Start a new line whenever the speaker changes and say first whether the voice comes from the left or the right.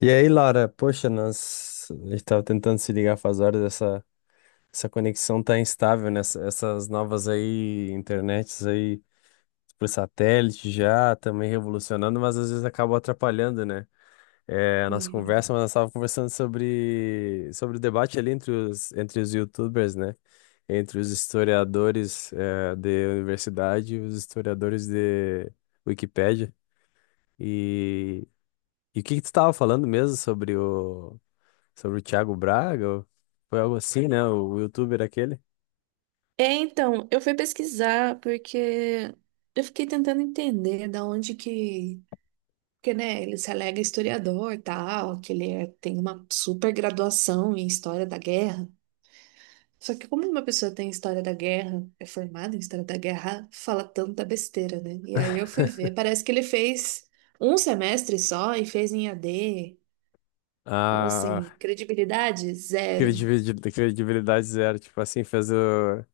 left: E aí, Laura, poxa, nós a gente tava tentando se ligar faz horas, essa conexão tá instável, né? Essas novas aí, internets aí por satélite já, também revolucionando, mas às vezes acabam atrapalhando, né? É, a nossa
right: Uhum.
left: conversa, mas nós tava conversando sobre o debate ali entre os YouTubers, né? Entre os historiadores, de universidade e os historiadores de Wikipédia. E, e o que que tu tava falando mesmo sobre o Thiago Braga? Foi algo assim, né? O youtuber aquele.
right: É, então, eu fui pesquisar porque eu fiquei tentando entender da onde que. Porque, né, ele se alega historiador e tal, que ele é- tem uma super graduação em história da guerra. Só que, como uma pessoa tem história da guerra, é formada em história da guerra, fala tanta besteira, né? E aí eu fui ver, parece que ele fez um semestre só e fez em AD. Então, assim,
left: A
right: credibilidade zero.
left: credibilidade zero. Tipo assim, fez o.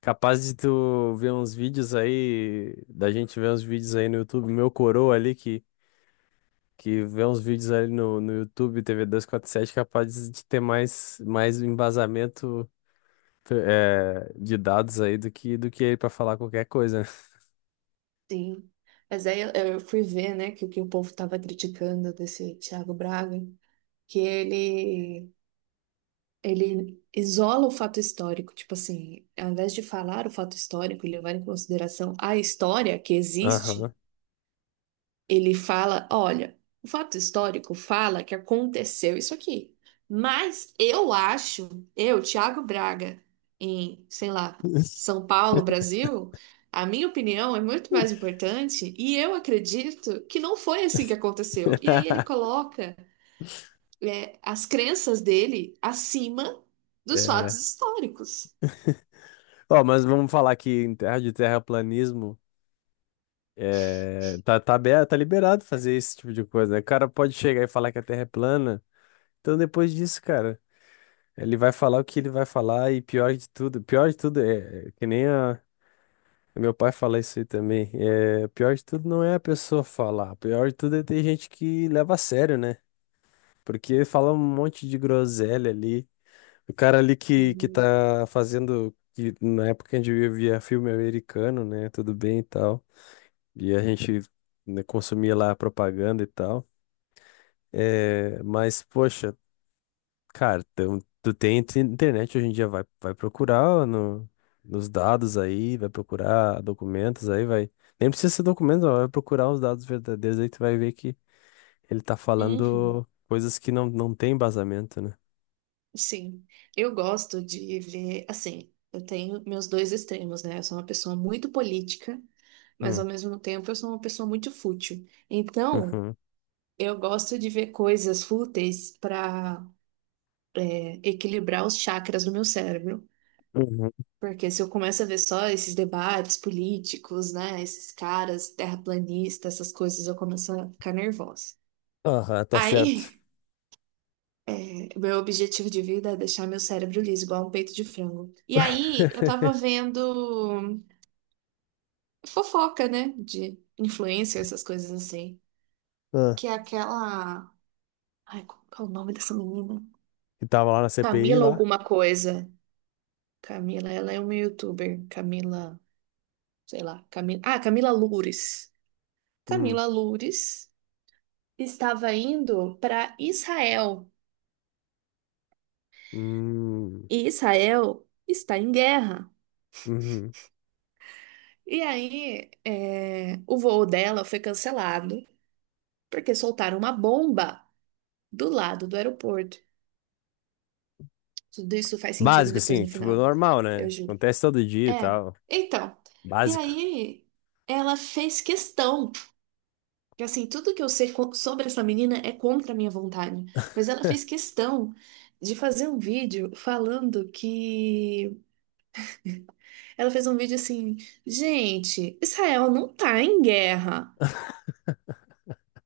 left: Capaz de tu ver uns vídeos aí, da gente ver uns vídeos aí no YouTube, meu coroa ali que vê uns vídeos ali no YouTube, TV 7 capaz de ter mais embasamento de dados aí do que ele pra falar qualquer coisa, né?
right: Sim. Mas aí eu fui ver, né, que o povo estava criticando desse Thiago Braga, que ele, ele isola o fato histórico. Tipo assim, ao invés de falar o fato histórico, ele levar em consideração a história que existe,
left: Aham.
right: ele fala, olha, o fato histórico fala que aconteceu isso aqui. Mas eu acho, eu, Thiago Braga, em, sei lá, São Paulo, Brasil, a minha opinião é muito mais importante e eu acredito que não foi assim que aconteceu. E aí ele coloca, é, as crenças dele acima dos fatos
left: É.
right: históricos.
left: Ó, mas vamos falar que em terra de terraplanismo tá, aberto, tá liberado fazer esse tipo de coisa, né? O cara pode chegar e falar que a Terra é plana. Então, depois disso, cara, ele vai falar o que ele vai falar e pior de tudo é que nem meu pai fala isso aí também. É, pior de tudo não é a pessoa falar, pior de tudo é ter gente que leva a sério, né? Porque fala um monte de groselha ali. O cara ali que
right: Uhum.
left: tá fazendo, que na época a gente via filme americano, né? Tudo bem e tal. E a gente, né, consumia lá a propaganda e tal. É, mas, poxa, cara, tu tem internet hoje em dia, vai procurar no, nos dados aí, vai procurar documentos aí, vai. Nem precisa ser documento, ó, vai procurar os dados verdadeiros aí, tu vai ver que ele tá
right: Uhum.
left: falando coisas que não tem embasamento, né?
right: Sim, eu gosto de ver, assim, eu tenho meus dois extremos, né? Eu sou uma pessoa muito política, mas
left: Hum,
right: ao mesmo tempo eu sou uma pessoa muito fútil. Então,
left: uhum,
right: eu gosto de ver coisas fúteis para equilibrar os chakras do meu cérebro,
left: uhum.
right: porque se eu começo a ver só esses debates políticos, né, esses caras terraplanistas, essas coisas, eu começo a ficar nervosa.
left: Aham, tá certo.
right: Aí é, meu objetivo de vida é deixar meu cérebro liso, igual um peito de frango. E aí, eu tava vendo fofoca, né? De influência essas coisas assim.
left: Ah,
right: Que é aquela. Ai, qual é o nome dessa menina?
left: e tava lá na CPI
right: Camila
left: lá?
right: alguma coisa. Camila, ela é uma youtuber. Camila, sei lá. Camila... Ah, Camila Loures.
left: Hum,
right: Camila Loures estava indo para Israel.
left: hum,
right: E Israel está em guerra.
left: uhum.
right: E aí, é, o voo dela foi cancelado porque soltaram uma bomba do lado do aeroporto. Tudo isso faz sentido
left: Básico,
right: depois
left: assim,
right: no
left: tipo,
right: final,
left: normal,
right: eu
left: né?
right: juro.
left: Acontece todo dia e
right: É,
left: tal.
right: então. E
left: Básico.
right: aí, ela fez questão. Que, assim, tudo que eu sei co- sobre essa menina é contra a minha vontade, mas ela fez questão de fazer um vídeo falando que. Ela fez um vídeo assim: gente, Israel não tá em guerra.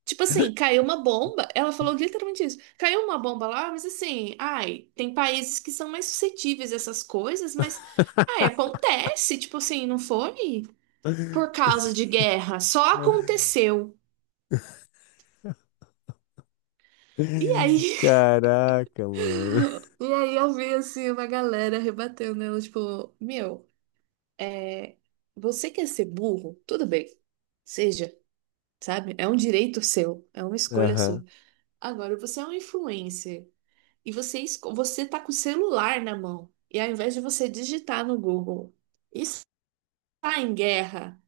right: Tipo assim, caiu uma bomba. Ela falou literalmente isso. Caiu uma bomba lá, mas assim, ai, tem países que são mais suscetíveis a essas coisas, mas ai, acontece. Tipo assim, não foi por causa de guerra, só aconteceu. E aí,
left: Caraca, mano.
right: e aí eu vi assim uma galera rebatendo né, ela, tipo, meu, é, você quer ser burro? Tudo bem. Seja, sabe? É um direito seu, é uma escolha sua.
left: Aham.
right: Agora, você é um influencer. E você, esco- você tá com o celular na mão. E ao invés de você digitar no Google, está em guerra,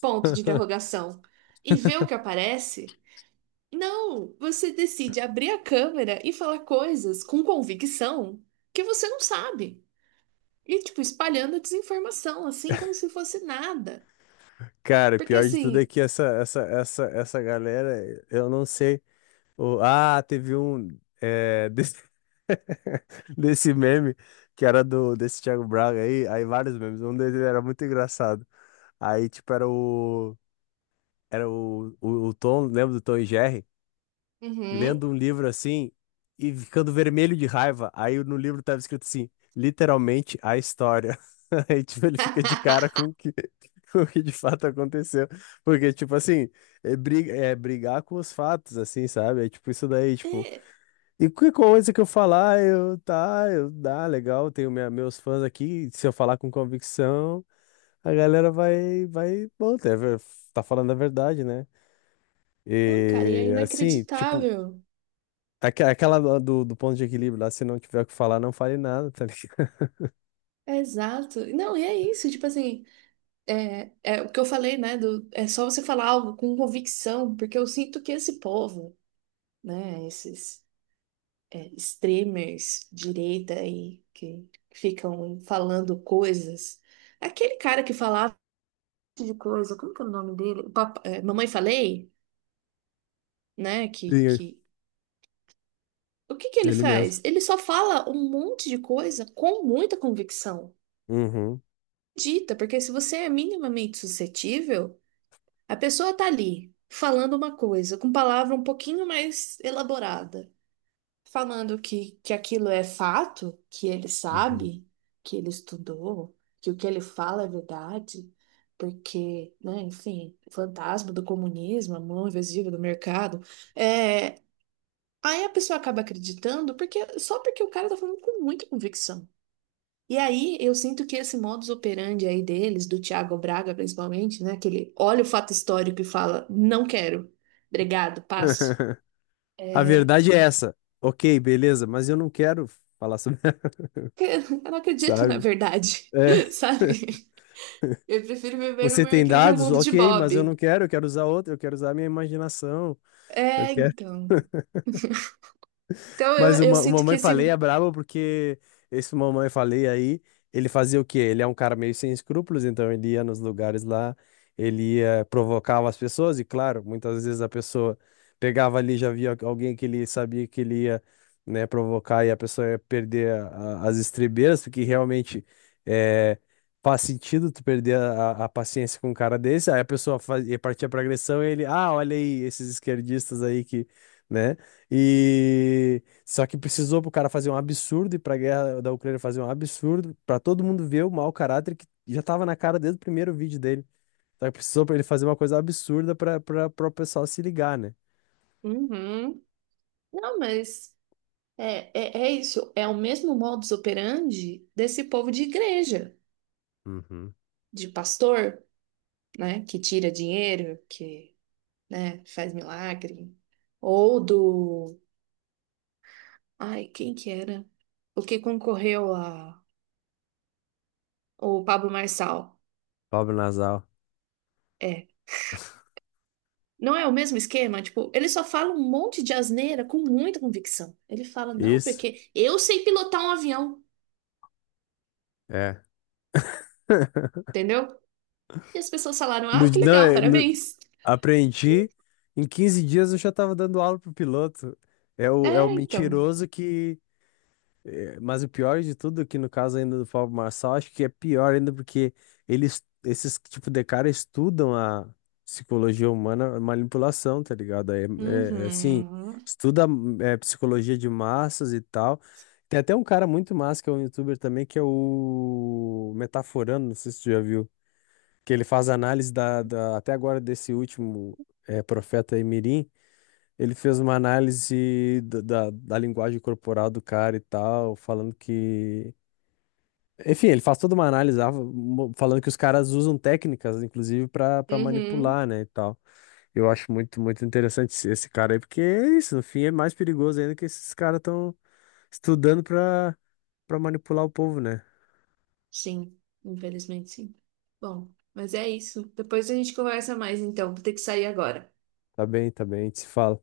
right: ponto de interrogação, e ver o que aparece, não, você decide abrir a câmera e falar coisas com convicção que você não sabe. E, tipo, espalhando a desinformação, assim, como se fosse nada.
left: Cara,
right: Porque,
left: pior de tudo é
right: assim,
left: que essa galera, eu não sei. Ah, teve um desse, desse meme que era do desse Thiago Braga aí, vários memes. Um deles era muito engraçado. Aí, tipo, era o. Era o Tom, lembra do Tom e Jerry?
right: uhum.
left: Lendo um livro assim e ficando vermelho de raiva. Aí no livro tava escrito assim, literalmente a história. Aí, tipo, ele fica de cara com o que, com o que de fato aconteceu. Porque, tipo assim, é brigar com os fatos, assim, sabe? É tipo isso daí, tipo.
right: É,
left: E que coisa que eu falar, eu, tá, eu, dá, legal, tenho meus fãs aqui. Se eu falar com convicção, a galera vai, bom, tá falando a verdade, né?
right: não, cara, e é
left: E assim, tipo,
right: inacreditável.
left: Aquela do ponto de equilíbrio lá, se não tiver o que falar, não fale nada, tá ligado?
right: É exato. Não, e é isso, tipo assim. É, é o que eu falei, né? Do- é só você falar algo com convicção, porque eu sinto que esse povo, né? Esses é, extremers direita aí que ficam falando coisas. Aquele cara que falava um monte de coisa, como que é o nome dele? O papa- é, Mamãe Falei, né?
left: Sim.
right: O que que ele
left: Ele mesmo.
right: faz? Ele só fala um monte de coisa com muita convicção.
left: Uhum.
right: Dita, porque se você é minimamente suscetível a pessoa tá ali falando uma coisa com palavra um pouquinho mais elaborada, falando que aquilo é fato, que ele
left: Uhum.
right: sabe, que ele estudou, que o que ele fala é verdade, porque, né, enfim, o fantasma do comunismo, a mão invisível do mercado. É, aí a pessoa acaba acreditando porque só porque o cara tá falando com muita convicção. E aí, eu sinto que esse modus operandi aí deles, do Thiago Braga principalmente, né? Que ele olha o fato histórico e fala, não quero, obrigado, passo.
left: A
right: É...
left: verdade é essa. Ok, beleza, mas eu não quero falar sobre,
right: Eu não acredito na
left: sabe?
right: verdade,
left: É.
right: sabe? Eu prefiro viver no
left: Você
right: meu
left: tem
right: incrível
left: dados?
right: mundo de
left: Ok, mas eu
right: Bob.
left: não quero, eu quero usar a minha imaginação. Eu
right: É, então. Então, eu,
left: Mas o,
right: eu
left: Ma- o
right: sinto que
left: Mamãe
right: esse...
left: Falei é brabo porque esse Mamãe Falei aí, ele fazia o quê? Ele é um cara meio sem escrúpulos, então ele ia nos lugares lá, ele ia, provocava as pessoas, e claro, muitas vezes a pessoa pegava ali, já via alguém que ele sabia que ele ia, né, provocar e a pessoa ia perder as estribeiras, porque realmente é, faz sentido tu perder a paciência com um cara desse, aí a pessoa fazia, partir pra agressão e ele, ah, olha aí esses esquerdistas aí que, né? E só que precisou pro cara fazer um absurdo e pra guerra da Ucrânia fazer um absurdo, pra todo mundo ver o mau caráter que já tava na cara desde o primeiro vídeo dele. Só que precisou pra ele fazer uma coisa absurda pra, pra, o pessoal se ligar, né?
right: Uhum. Não, mas é, é, é isso. É o mesmo modus operandi desse povo de igreja,
left: Uhum.
right: de pastor, né? Que tira dinheiro, que né? Faz milagre. Ou do. Ai, quem que era? O que concorreu a. O Pablo Marçal.
left: Pobre nasal.
right: É. Não é o mesmo esquema? Tipo, ele só fala um monte de asneira com muita convicção. Ele fala, não,
left: Isso.
right: porque eu sei pilotar um avião,
left: É.
right: entendeu? E as pessoas falaram,
left: No-
right: ah, que
left: não,
right: legal, parabéns.
left: aprendi. Em 15 dias eu já tava dando aula pro piloto. É o
right: É, então.
left: mentiroso que. Mas o pior de tudo é que no caso ainda do Pablo Marçal, acho que é pior ainda porque esses tipo de cara estudam a psicologia humana, a manipulação, tá ligado? É assim,
right: Uhum.
left: estuda, psicologia de massas e tal. Tem até um cara muito massa que é um youtuber também, que é o Metaforando, não sei se tu já viu, que ele faz análise até agora desse último profeta aí, Mirim. Ele fez uma análise da linguagem corporal do cara e tal, falando que. Enfim, ele faz toda uma análise lá, falando que os caras usam técnicas, inclusive, pra para
right: Uhum.
left: manipular, né, e tal. Eu acho muito, muito interessante esse cara aí, porque é isso, no fim é mais perigoso ainda que esses caras estão estudando pra para manipular o povo, né?
right: Sim, infelizmente sim. Bom, mas é isso. Depois a gente conversa mais, então. Vou ter que sair agora.
left: Tá bem, a gente se fala.